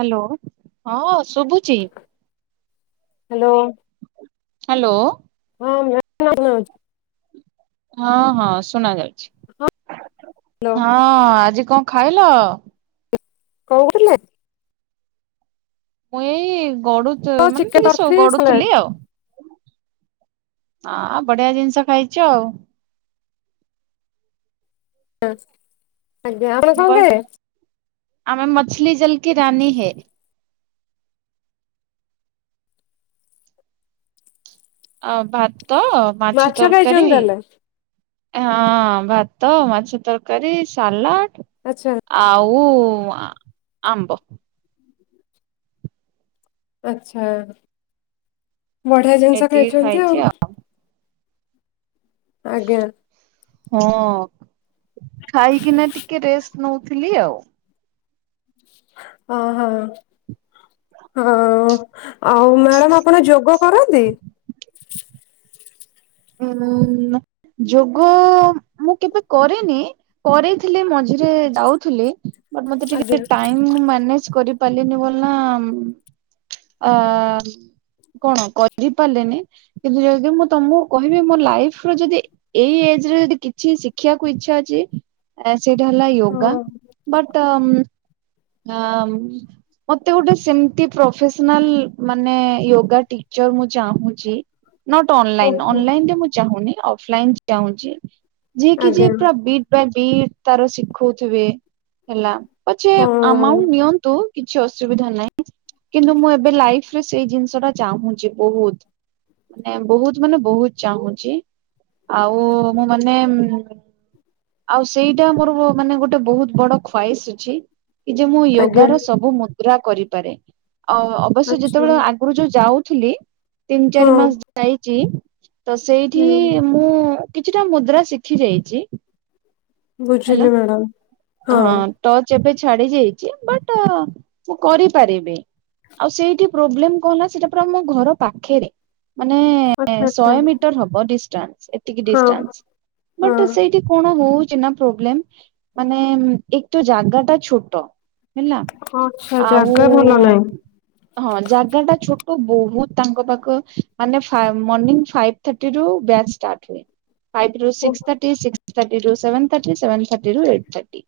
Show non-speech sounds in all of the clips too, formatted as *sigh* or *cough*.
Hello, ହଁ ଶୁଭୁଚି। Hello. Hello. ହଁ *inaudible* ହଁ-ହଁ ଶୁଣା ଯାଉଛି। ହାଲୋ। ହଁ, ଆଜି କଣ ଖାଇଲ? କଣ *unintelligible* ମୁଁ ଏଇ ଗଡୁ ହଁ ମାନେ ଚିକେନ ଟିକେ ତରକାରୀ ସାଲାଡ ଗଡୁଥିଲି ଆଉ। ଆଁ ବଢିଆ ଜିନିଷ ଖାଇଚ ଆଉ। ଆଜ୍ଞା ଆପଣ ମୁଁ କଣ କହ ଖାଇବେ? ଆମେ ମଛଲି ଜଲ୍ କିି ରାନୀ ହେ। ଆଉ ଭାତ, ମାଛ ଖାଇଛନ୍ତି ତରକାରୀ ତାହେଲେ ଏ ହଁ ଭାତ, ମାଛ ତରକାରୀ, ସାଲଟ୍ ଆଚ୍ଛା। ଆଉ ଆମ୍ବ। ଆଚ୍ଛା, ବଢିଆ ଜିନିଷ ଏତିକି ଖାଇଚନ୍ତି ଖାଇଛି ଆଉ। ଆଜ୍ଞା। ହଁ, ଖାଇକିନା ଟିକେ ରେଷ୍ଟ ନଉଥିଲି ଆଉ। ଅ ହଁ-ହଁ। ଆଉ ମ୍ୟାଡମ୍ ଆପଣ ଯୋଗ କରନ୍ତି? ଉଁ ଯୋଗ ମୁଁ କେବେ କରିନି। କରିଥିଲି ମଝିରେ ଯାଉଥିଲି ବଟ୍ ମତେ ଆଜ୍ଞା ଟିକେ ଟାଇମ୍ ମୁଁ ମ୍ୟାନେଜ୍ କରି ପାରିଲିନି ବୋଲି ନା ଆ କଣ କରିପାରିଲନି କିନ୍ତୁ ଯଦି ମୁଁ ତମୁ କହିବି ମୋ ଲାଇଫ୍ ର ଯଦି ଏଇ ଏଜରେ ଯଦି କିଛି ଶିଖିବାକୁ ଇଚ୍ଛା ଅଛି ଆ ସେଇଟା ହେଲା ୟୋଗା ହଁ *unintelligible* ହଁ ମତେ ଗୋଟେ ସେମିତି ପ୍ରଫେସନାଲ୍ ମାନେ ୟୋଗାଟି ଟିଚର ଚାଁହୁଚି ନଟ୍ ଅନଲାଇନ୍ ଓହୋ ଅନଲାଇନ୍ ରେ ମୁଁ ଚାହୁଁନି ଅଫଲାଇନ୍ ଚାହୁଁଛି ଯିଏ କି ଆଜ୍ଞା ଯେ ପୁରା ବିଟ୍ ବିଟ୍ ତାର ଶିଖଉଥିବେ ହେଲା ପଛେ ହଁ ଆମଉଣ୍ଟ ନିଅନ୍ତୁ କିଛି ଅସୁବିଧା ନାହିଁ। କିନ୍ତୁ ମୁଁ ଏବେ ଲାଇଫରେ ସେଇ ଜିନିଷ ଟା ଚାହୁଁଛି ବୋ ହୁତ। ମାନେ ବୋହୁତ ମାନେ ବୋହୁତ ଚାହୁଁଛି ଆଉ ମୁଁ ମାନେ ଆଉ ସେଇଟା ମୋର ମାନେ ଗୋଟେ ବହୁତ ବଡ ଖ୍ୱାଇସ୍ ଅଛି। କି ଯେ ମୁଁ ଆଜ୍ଞା ୟୋଗା ର ସବୁ ମୁଦ୍ରା କରିପାରେ ଅ ଅବଶ୍ୟ ଆଚ୍ଛା ଯେତେବେଳେ ଆ ଆଗରୁ ଯୋଉ ଯାଉଥିଲି ତିନି ଚାରି ହଁ ମାସ ଯାଇଚି ତ ସେଇଠି ହୁଁ ମୁଁ କିଛିଟା ମୁଦ୍ରା ଶିଖି ଯାଇଚି। ହେଲା ବୁଝିଲି ମ୍ୟାଡାମ ହଁ ଟଚ୍ ଏବେ ଛାଡି ଯାଇଛି ବଟ୍ ମୁଁ କରିପାରିବି। ଆଉ ସେଇଠି ପ୍ରୋବ୍ଲେମ କଣ ହେଲା ସେଇଟା ପୁରା ଆମ ଘର ପାଖରେ। ମାନେ ଆଚ୍ଛା ଆଚ୍ଛା ଶହେ ମିଟର ହବ ଡିଷ୍ଟାନ୍ସ ଏତିକି ହଁ ଡିଷ୍ଟାନ୍ସ ବଟ୍ ହଁ ସେଇଠି କଣ ହୋଉଛି ନା ପ୍ରୋବ୍ଲେମ ମାନେ ଏକତ ଜାଗା ଟା ଛୋଟ। ହେଲା ଆଚ୍ଛା ଆଉ ଜାଗା ଭଲ ନାହିଁ ହଁ ଜାଗା ଟା ଛୋଟ ବହୁତ ତାଙ୍କ ପାଖ ମାନେ ମଂ ଫାଇଭ୍ ଥଟି ର ବ୍ୟା ାର୍ ହୁଏ *unintelligible* ଫାଇଭ୍ ରୁ ଓ ସିକସ୍ ଥାର୍ଟି ସିକସ ଥାର୍ଟି ରୁ ସେଭନ୍ ଥାର୍ଟି ସେଭନନ୍ ଥାର୍ଟି ରୁ ଏଇଟ୍ ଥାର୍ଟି।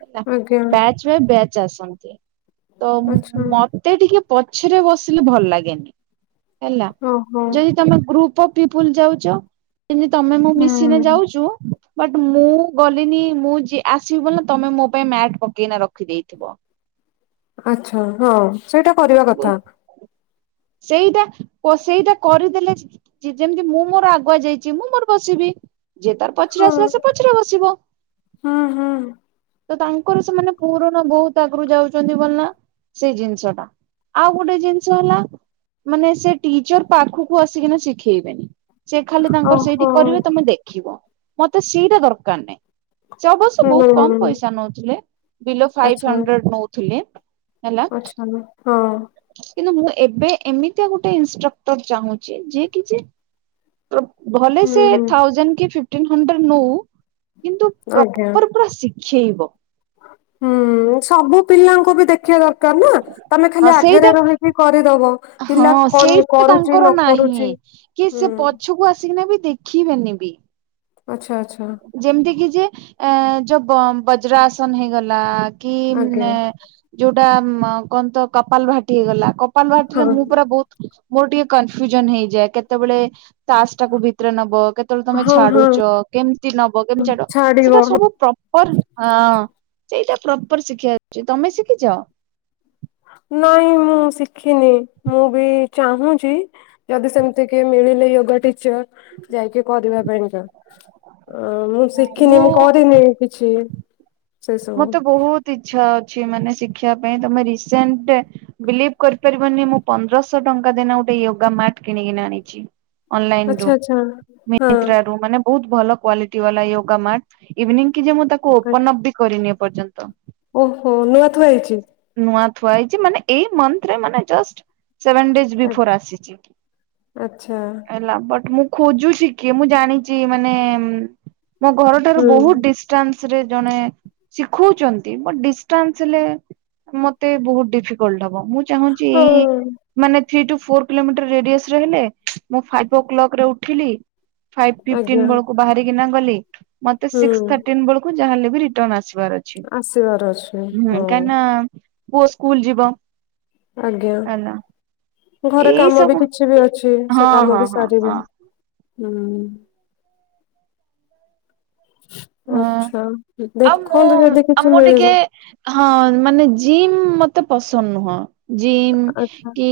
ହେଲା ଆଜ୍ଞା ବ୍ୟାଚ୍ ବାଏ ବ୍ୟାଚ୍ ଆସନ୍ତି ତ ମ ଆଚ୍ଛା ମତେ ଟିକେ ପଛରେ ବସିଲେ ଭଲ ଲାଗେନି ହେଲା ଓହୋ ଯଦି ତମେ ଗ୍ରୁପ ଅଫ୍ ପିପୁଲ୍ ଯାଉଛ ଯେମତି ତମେ ମୁଁ ମିଶିଲେ ହୁଁ। ଯାଉଛୁ ବଟ୍ ମୁଁ ଗଲିନି ମୁଁ ଯି ଆସିବି ବୋଲି ତମେ ମୋ ପାଇଁ ମ୍ୟାଟ୍ ପକେଇନା ରଖିଦେଇଥିବ। ଆଛା ହଁ ସେଇଟା କରିବା କଥା। ସେଇଟା ସେଇଟା କରିଦେଲେ ଯେମିତି ମୁଁ ମୋର ଆଗୁଆ ଯାଇଛି ମୁଁ ମୋର ବସିବି। ଯେ ତାର ପଛରେ ହଁ ଆସିଲା ସେ ପଛରେ ବସିବ। ହୁଁ ହୁଁ। ତ ତାଙ୍କର ସେମାନେ ପୁରୁଣା ବହୁତ ଆଗରୁ ଯାଉଛନ୍ତି ବୋଲି ନା ସେଇ ଜିନିଷ ଟା। ଆଉ ଗୋଟେ ଜିନିଷ ହେଲା ମାନେ ସେ ଟିଚର୍ ପାଖକୁ ଆସିକିନା ଶିଖେଇବେନି ସେ ଖାଲି ତାଙ୍କର ଓହୋ ସେଇଠି କରିବେ ତମେ ଦେଖ। ଦେଖିବ ମତେ ସିଟା ଦରକାର। ସେ ଅବଶ୍ୟ ବହୁତ କମ୍ ହୁଁ ପଇସା ନୋଉଥିଲେ ବିଲୋ ଫାଇଭ୍ ହଣ୍ଡ୍ରେଡ ନୋଉଥିଲେ। ଆଛା ହଁ। କିନ୍ତୁ ମୁଁ ଏବେ ଏମିତିଆ ଗୋଟେ ଇନଷ୍ଟ୍ରକ୍ଟର ଚାହୁଁଛି ଯିଏ କି ଯେ ଭଲେ ସେ ହୁଁ। ଥାଉଜେଣ୍ଡ କି ଫିଫ୍ଟିନ ହଣ୍ଡ୍ରେଡ ନୋଉ କିନ୍ତୁ ଆଜ୍ଞା ପ୍ରପର୍ ପୁରା ଶିଖେଇବ। ହୁଁ ସବୁ ପିଲାଙ୍କୁ ବି ଦେଖିବା ଦରକାର ନା ତମେ ହଁ ଖାଲି ସେଇଟା ଆଗରେ ରହିକି କରିଦବ। ହଁ ପିଲା କଣ ସେଇଟା କରୁଛି ନ ତାଙ୍କର କରୁଛି ନାହିଁ କି ସେ ହୁଁ ପଛକୁ ଆସିକିନା ବି ଦେଖିବେନି ବି। ଆଚ୍ଛା ଆଚ୍ଛା। ଯେମିତି କିି ଯେ ଏ ଯୋଉ ବଜରା ଆସନ ହେଇଗଲା। କି ଆଜ୍ଞା ଯୋଉଟା କନ୍ ତ କପାଲ ଭାଟି ହେଇଗଲା। କପାଲଭାଟିରେ ହଁ ମୁଁ ପୁରା ବହୁତ ମୋର ଟିକେ କନଫ୍ୟୁଜନ୍ ହେଇଯାଏ କେତେବେଳେ ସାସ୍ ଟାକୁ ଭିତରେ ନବ କେତେବେଳେ ତମେ ହଁ ହଁ ଛାଡୁଛ କେମିତି ନବ କେମିତି ଛାଡ ଛାଡିବ ସେଟା ସବୁ ପ୍ରପର୍ ଅଁ ସେଇଟା ପ୍ରପର୍ ଶିଖିବା ଅଛି, ତମେ ଶିଖିଛ। ନାଇଁ ମୁଁ ଶିଖିନି। ମୁଁ ବି ଚାହୁଁଛି ଯଦି ସେମିତି କିଏ ମିଳିଲେ ୟୋଗା ଟିଚର୍, ଯାଇକି କରିବା ପାଇଁକା ଅ ମୁଁ ଶିଖିନି, ମୁଁ କରିନି କିଛି। ସେ ସବୁ ମତେ ବହୁତ ଇଚ୍ଛା ଅଛି ମାନେ ଶିଖବା ପାଇଁ। ତମେ ରିସେଣ୍ଟ ବିଲିଭ୍ କରିପାରିବନି ମୁଁ ପନ୍ଦରଶହ ଟଙ୍କା ଦେଇନା ଗୋଟେ ୟୋଗା ମ୍ୟାଟ୍ କିଣିକିନା ଆଣିଚି। ଅନଲାଇନରୁ, ଆଚ୍ଛା ଆଚ୍ଛା ହଁ ମ୍ୟନ୍ତ୍ରାରୁ ମାନେ ବହୁତ ଭଲ କ୍ଵାଲିଟି ବାଲା ୟୋଗା ମ୍ୟାଟ୍। ଇଭିନିଂ କି ଯେ ମୁଁ ତାକୁ ଓପନ ଅପ୍ ବି କରିନି ଏପର୍ଯ୍ୟନ୍ତ। ଓହୋ, ନୂଆ ଥୁଆ ହେଇଛି। ନୂଆ ଥୁଆ ହେଇଛି ମାନେ ଏଇ ମନ୍ଥରେ ମାନେ ଜଷ୍ଟ ସେଭନ୍ ଡେଜ୍ ଆ- ବିଫୋର୍ ଆସିଛି, ଆଚ୍ଛା ହେଲା ବଟ୍ ମୁଁ ଖୋଜୁଛି କିଏ? ମୁଁ ଜାଣିଛି ମାନେ ମୋ ଘରଠାରୁ ହୁଁ ବହୁତ ଡି ଡିଷ୍ଟାନ୍ସରେ ଜଣେ ଶିଖଉଛନ୍ତି ବଟ୍ ଡିଷ୍ଟାନ୍ସ୍ ହେଲେ ମତେ ବହୁତ୍ ଡିଫିକଲଟ୍ ହବ। ମୁଁ ଚାହୁଁଛି ହଁ ଏଇ ମାନେ ଥ୍ରୀ ଟୁ ଫୋର୍ କିଲୋମିଟର ରେଡିଅସରେ ହେଲେ, ମୁଁ ଫାଇଭ ଓ କ୍ଲକରେ ଉଠିଲି ଫାଇଫି ଫିଫ୍ଟନ୍ ଆଜ୍ଞା ବେଳକୁ ବାହାରିକିନା ଗଲି ମତେ ସିକ୍ସ୍ ହୁଁ ଥାର୍ଟିନ୍ ବେଳକୁ କୁ ଯାହାଲେ ବି ରିଟର୍ଣ ଆସିବାର ଅଛି। ଆସିବାର ଅଛି ହଁ କାଇଁ ନା ପୁଅ ସ୍କୁଲ୍ ଯିବ। ଆଜ୍ଞା। ହେଲା ଘରେ ଏଇ କାମ ବି ସବୁ କିଛି ବି ହଉଛି। ହଁ ସେ କାମ ହଁ ବି ହଁ ସରିବା। ହଁ ହଁ ଆଛା। ଆଉ ମୁଁ ଦେଖନ୍ତୁ, ଯଦି ଆଉ କିଛି ମୁଁ ଟିକେ ମିଳିବ। ହଁ ମାନେ ଜିମ୍ ମତେ ପସନ୍ଦ ନୁହଁ। ଜିମ୍ ଆଚ୍ଛା କି କି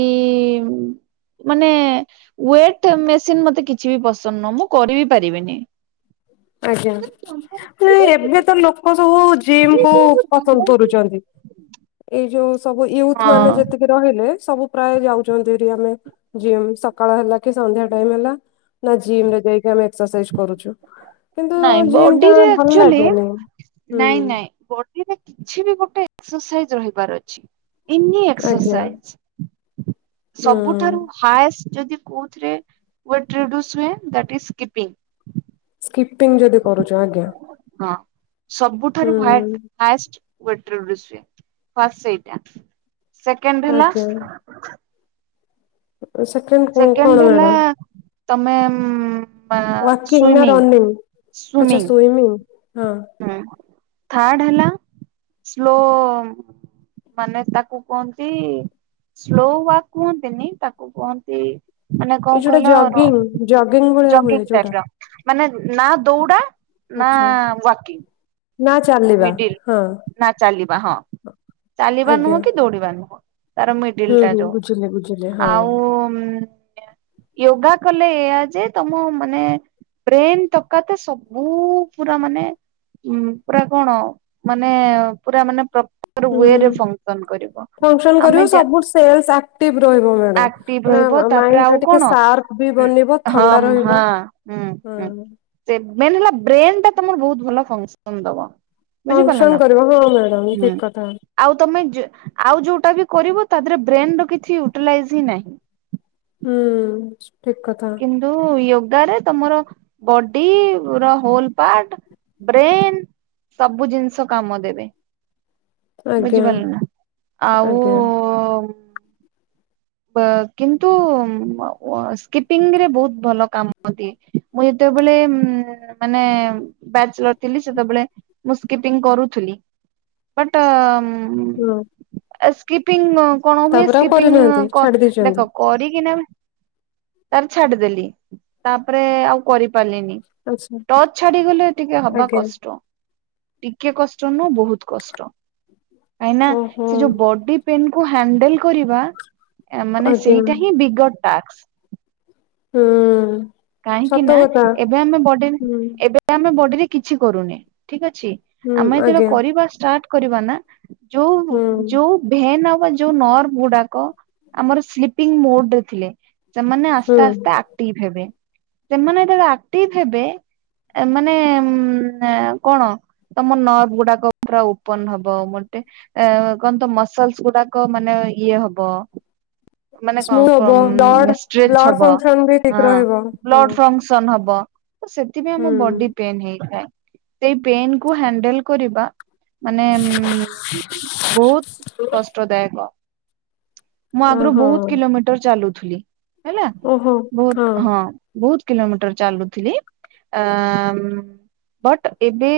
ମାନେ ଓ୍ୱେଟ୍ ମେସିନ ମତେ କିଛି ବି ପସନ୍ଦ ନହଁ। ମୁଁ କରିିବି ପାରିବିନି। ଆଜ୍ଞା। ହେଲେ ଏବେ ତ ଲୋକ ସବୁ ଜିମ୍କୁ *unintelligible* କରୁଛନ୍ତି। ଏଇ ଯୋଉ ସବୁ ୟୁଥମାନେ ହଁ ଯେତିକି ରହିଲେ ସବୁ ପ୍ରାୟ ଯାଉଛନ୍ତି। ଏଇଠି ଆମେ ଜିମ୍ ସକାଳ ହେଲା କି ସନ୍ଧ୍ୟା ଟାଇମ୍ ହେଲା, ନା ଜିମରେ ଯାଇକି ଆମେ ଏକ୍ସସର୍ସସାଇଜ୍ କରୁଛୁ। କିନ୍ତୁ ନାଇଁ। ଜିମ୍ ଟା ବଡିରେ ଭଲ ଆକ୍ଚୁଆଲି। ଲାଗେନି। ହୁଁ ନାଇଁ ନାଇଁ, ବଡିରେ କିଛି ବି ଗୋଟେ ଏକ୍ସର୍ସାଇଜ୍ ରହିବାର ଅଛି। ଏନି ଆଜ୍ଞା ଏକ୍ସର୍ସାଇଜ୍। ହୁଁ। ସବୁଠାରୁ ହାଷ୍ଟ ଯଦି କୋଉଥିରେ ୱେଟ୍ ରିଡୁୟୁସ୍ ହୁଏ ଦାଟ୍ ଇଜ୍ ସ୍କିପିଙ୍ଗ୍। ସ୍କିଟମ୍ ଯଦି କରୁଛ। ଆଜ୍ଞା। ହଁ ସବୁଠାରୁ ହ୍ୱାଟ୍ ହୁଁ ହାଷ୍ଟ ୱେଟ୍ ରିଡିୟୁସ୍ ହୁଏ, ଫାଷ୍ଟ୍ ସେଇଟା। ସେକେଣ୍ଡ ହେଲା ଆଜ୍ଞା। ସେକେଣ୍ଡ କ କଣ ସେକେଣ୍ଡ ହେଲା ମ୍ୟାଡାମ ତମେ ଉଁ ୱାକିଂ ନା ସୁଇମିଂ ରନିଂ। ଆଚ୍ଛା। ସୁଇମିଙ୍ଗ୍। ହୁଁ ଥାର୍ଡ ହେଲା, ସ୍ଲୋ ମାନେ ତାକୁ କଅନ୍ତି ସ୍ଲୋ ୱାକ୍ କୁହନ୍ତି ନି। ତାକୁ କୁହନ୍ତି ମାନେ ଏଇ କଣ ଯୋଉଟା କହିଲ ଜଗିଙ୍ଗ ଜଗିଙ୍ଗ ଭଳିଆ ହୁଏ ର-ଜଗିଙ୍ଗ୍ ଯୋଉଟା ଟାଇପ୍ର ମାନେ ନା ଦୌଡା ନା ଆଚ୍ଛା ୱାକିଂ ନା ଚାଲ ମିଡିଲ୍ ନା ଚାଲିବା। ହଁ, ଚାଲିବା ଆଜ୍ଞା ନୁହଁ କି ଦୌଡିବା ନୁହଁ। ତାର ମିଡିଲ୍ ହୁଁ ଟା ହୁଁ ଯୋଉ ବୁଝିଲେ ବୁଝିଲେ ହଁ। ଆଉ ଉଁ ୟୋଗା କଲେ ଏଇଆ ଯେ ତମ ମାନେ। ବ୍ରେନ୍ ତକାତେ ସବୁ ପୁରା ମାନେ ଉଁ। ପୁରା କଣ ମାନେ ପୁରା ମାନେ ପ୍ର ପର ୱରେ ହୁଁ ଫଙ୍ଗସନ କରିବ ଫଙ୍କସନ ଆମେ କରିବ ଯା ସବୁ ସେଲ୍ସ ଆକ୍ଟିଭ ରହିବ ମ୍ୟାଡାମ। ଆକ୍ଟିଭ ରହିବ ମାନେ ତାପରେ ମାଇଣ୍ଡ ଟା ଆଉ ଟିକେ କଣ? ସାର୍ପ ବି ଉଁ, ବନିବ ଥଣ୍ଡା ହଁ, ରହିବ ହଁ, ହୁଁ, ଉଁ। ହଁ। ଯେ ମେନ୍ ହେଲା ବ୍ରେନ୍ ଟା ତମର ବହୁତ୍ ଭଲ ଫଙ୍ଗସନ୍ ଦବ। ବୁଝିପାରିଲ ନା ଫଙ୍କସନ୍ କରିବ ହଁ ମ୍ୟାଡାମ୍ ହୁଁ ଠିକ କଥା। ଆଉ ତମେ ଯେ ଆଉ ଯୋଉଟା ବି କରିବ ତା ଧିଏରେ ବ୍ରେନ ର କିଛି ୟୁଟିଲାଇଜ ହିଁ ନାହିଁ। ହୁଁ ଠିକ୍ କଥା। କିନ୍ତୁ ୟୋଗା ରେ ତମର ବଡି ର ହୋଲ୍ ପାର୍ଟ। ବ୍ରେନ୍ ସବୁ ଜିନିଷ କାମ ଦେବେ। ଆଜ୍ଞା ବୁଝିପାଲୁ ନା ଆଉ। ଆଜ୍ଞା ବ‌ କିନ୍ତୁ ୱ ସ୍କିପିଙ୍ଗ ରେ ବହୁତ୍ ଭଲ କାମ ଦିଏ। ମୁଁ ଯେତେବେଳେ ଉଁ ମାନେ ବ୍ୟାଚଲର୍ ଥିଲି ସେତେବେଳେ। ମୁଁ ସ୍କିପିଙ୍ଗ୍ କରୁଥିଲି ବଟ୍ ଉଁ। ହୁଁ। ଏ ସ୍କିପିଂ କଣ ହୁଏ ଆଉ କରିନାହାନ୍ତି ସ୍କିପିଙ୍ଗ। କ ଛାଡି ଦେଇଛନ୍ତି। ଦେଖ କରିକିନା ତା ରେ ଛାଡିଦେଲି ତାପରେ ଆଉ କରି ପାରିଲିନି ଆଚ୍ଛା ଟଚ୍ ଛାଡିଗଲେ ଟିକେ ହବା ଆଜ୍ଞା କଷ୍ଟ। ଟିକେ କଷ୍ଟ ନୁହଁ ବହୁତ୍ କଷ୍ଟ କାଇନା ଓହୋ ସେ ଯୋଉ ବଡି। ପେନ୍ କୁ ହାଣ୍ଡଲ୍ କରିବା ମାନେ ଆଜ୍ଞା ସେଇଟା ହିଁ ବିଗର ଟାସ୍କ ହୁଁ। କାହିଁକି ସତ ନା କଥା ଏବେ ଆମେ ବଡି ହୁଁ ଏବେ ଆମେ ବଡିରେ କିଛି କରୁନେ ଠିକ ଅଛି। ହୁଁ ଆମେ ଏତେବେଳେ ଆଜ୍ଞା କରିବା ଷ୍ଟାର୍ଟ କରିବା ନା ଯୋଉ ହୁଁ ଯୋଉ। ଭେନ୍ ଆଉ ବା ଯୋଉ ନର୍ଭ ଗୁଡାକ ଆମର ସ୍ଲିପିଙ୍ଗ୍ ମୋଡ୍ ରେ ଥିଲେ। ସେମାନେ ଆସ୍ତେ ହୁଁ। ଆସ୍ତେ ଆକ୍ଟିଭ୍ ହେବେ। ସେମାନେ ଯେତେ ବେଳେ ଆକ୍ଟିଭ୍ ହେବେ ଏ ମାନେ ଉଁ ଏ କଣ। ତମ ନର୍ଭ ଗୁଡାକ ପୁରା ଉପନ ହବ ମୋଟେ। ଏ ଅ କଣ ତ ମସଲ୍ସ ଗୁଡାକ ମାନେ ଇଏ ହବ। ମାନେ କଁ ସ୍ମୁଥ ହବ ଫମ୍ ବ୍ଲଡ ଷ୍ଟ୍ରେଚ୍ ବ୍ଲଡ ହବ ଫଙ୍କସନ ବି ଠିକ ହଁ। ରହିବ ହୁଁ। ବ୍ଲଡ ଫଙ୍ଗସନ୍ ହବ ତ ସେଥିପାଇଁ ଆମ ବଡି ହୁଁ ପେନ ହେଇଥାଏ। ସେଇ ପେନ୍ କୁ ହ୍ୟାଣ୍ଡେଲ୍ କରିବା। ମାନେ ଉଁମ୍ ବହୁତ୍ କଷ୍ଟଦାୟକ। ମୁଁ ଆଗ୍ ରୁ ଓହୋ ବହୁତ୍ କିଲୋମିଟର ଚାଲୁଥିଲି। ହେଲା ବହୁତ୍ ହଁ। ବହୁତ୍ କିଲୋମିଟର ଚାଲୁଥିଲି ଆଁ ମ ବଟ୍ ଏବେ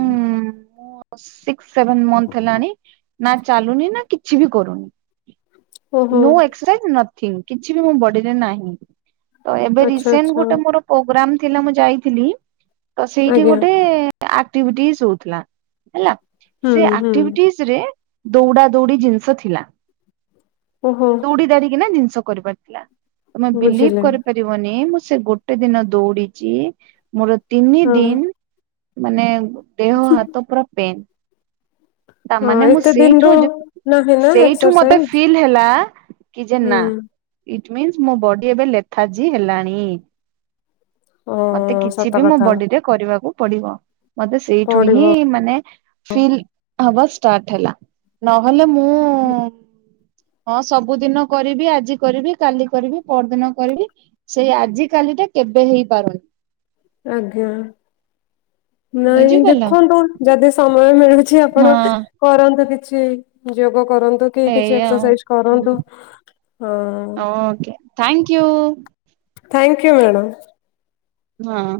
ଉଁ ମୁ ସିକ୍ସ୍ ସେଭେନ୍ ମନ୍ଥ୍ ହେଲାଣି। ନା ଚାଲୁନି ନା କିଛି ବି କରୁନି ଓହୋ ନୋ ଏକ୍ କ୍ସରସାଇଜ୍ ନଥିଂ କିଛି ବି ମୋ ବଡିରେ ନାଁହି। ତ ଏବେ ଆଚ୍ଛା ରିସଣ୍ଟ୍ ଆଚ୍ଛା ଗୋଟେ ମୋର। ପ୍ରୋଗ୍ରାମ ଥିଲା ମୁଁ ଯାଇଥିଲି। ତ ସେଇଠି ଆଜ୍ଞା ଗୋଟେ ଆକ୍ଟିଭିଟିସ୍ ହଉଥିଲା। ହେଲା ସେ ହୁଁ ହୁଁ ଆକ୍ଟିଭିଟିଜ ରେ ଦୌଡା ଦୌଡି ଜିନିଷ ଥିଲା। ଓହୋ ଦୌଡି ଦାଡି କିନା ଜିନିଷ କରିପାରିଥିଲା ତମେ ବିଲିଭ୍ ବୁଝିଲେ କରିପାରିବ ବନି ମୁଁ ସେ ଗୋଟେ ଦିନ ଦୌଡିଛି ମୋର ତିନି ହଁ ଦିନ। ମାନେ ଦେହ ହାତ ପୁରା ପେନ୍। ହଁ ତାମାନେ ମୁଁ ଏତେ ଦିନରୁ ସେଇଠୁ ଯେ ନାହିଁ ନା ସେଇଠୁ ମତେ ଏକ୍ସରସାଇଜ ଫିଲ୍ ହେଲା କି ଯେ ନା ହୁଁ ଇଟମିନ୍ସ ମୋ ବଡି ଏବେ ଲେଥାଜି ହେଲାଣି। ଓ ମତେ କିଛି ସତ ବି ମୋ କଥା ବଡିରେ କରିବାକୁ ପଡିବ ମତେ ସେଇଠୁ ହିଁ ପଡିବ ମାନେ ଫିଲ୍ ହବା ଷ୍ଟାର୍ଟ ହେଲା ନହେଲେ ମୁଁ ହଁ ସବୁଦିନ କରିବି ଆଜି କରିବି କାଲି କରିବି ପରଦିନ କରିବି ସେଇ ଆଜିକାଲିଟା କେବେ ହେଇପାରୁନି। ଆଜ୍ଞା ନାଇଁ ବୁଝିପାରିଲ। ଦେଖନ୍ତୁ ଯଦି ସମୟ ମିଳୁ କିଛି ଆପଣ ହଁ କରନ୍ତୁ କିଛି ଯୋଗ କରନ୍ତୁ। କିଛି ଏଇଆ ଆଉ। ଏକ୍ସରସାଇଜ୍ କରନ୍ତୁ ହଁ। Okay thank you thank you madam. ହଁ।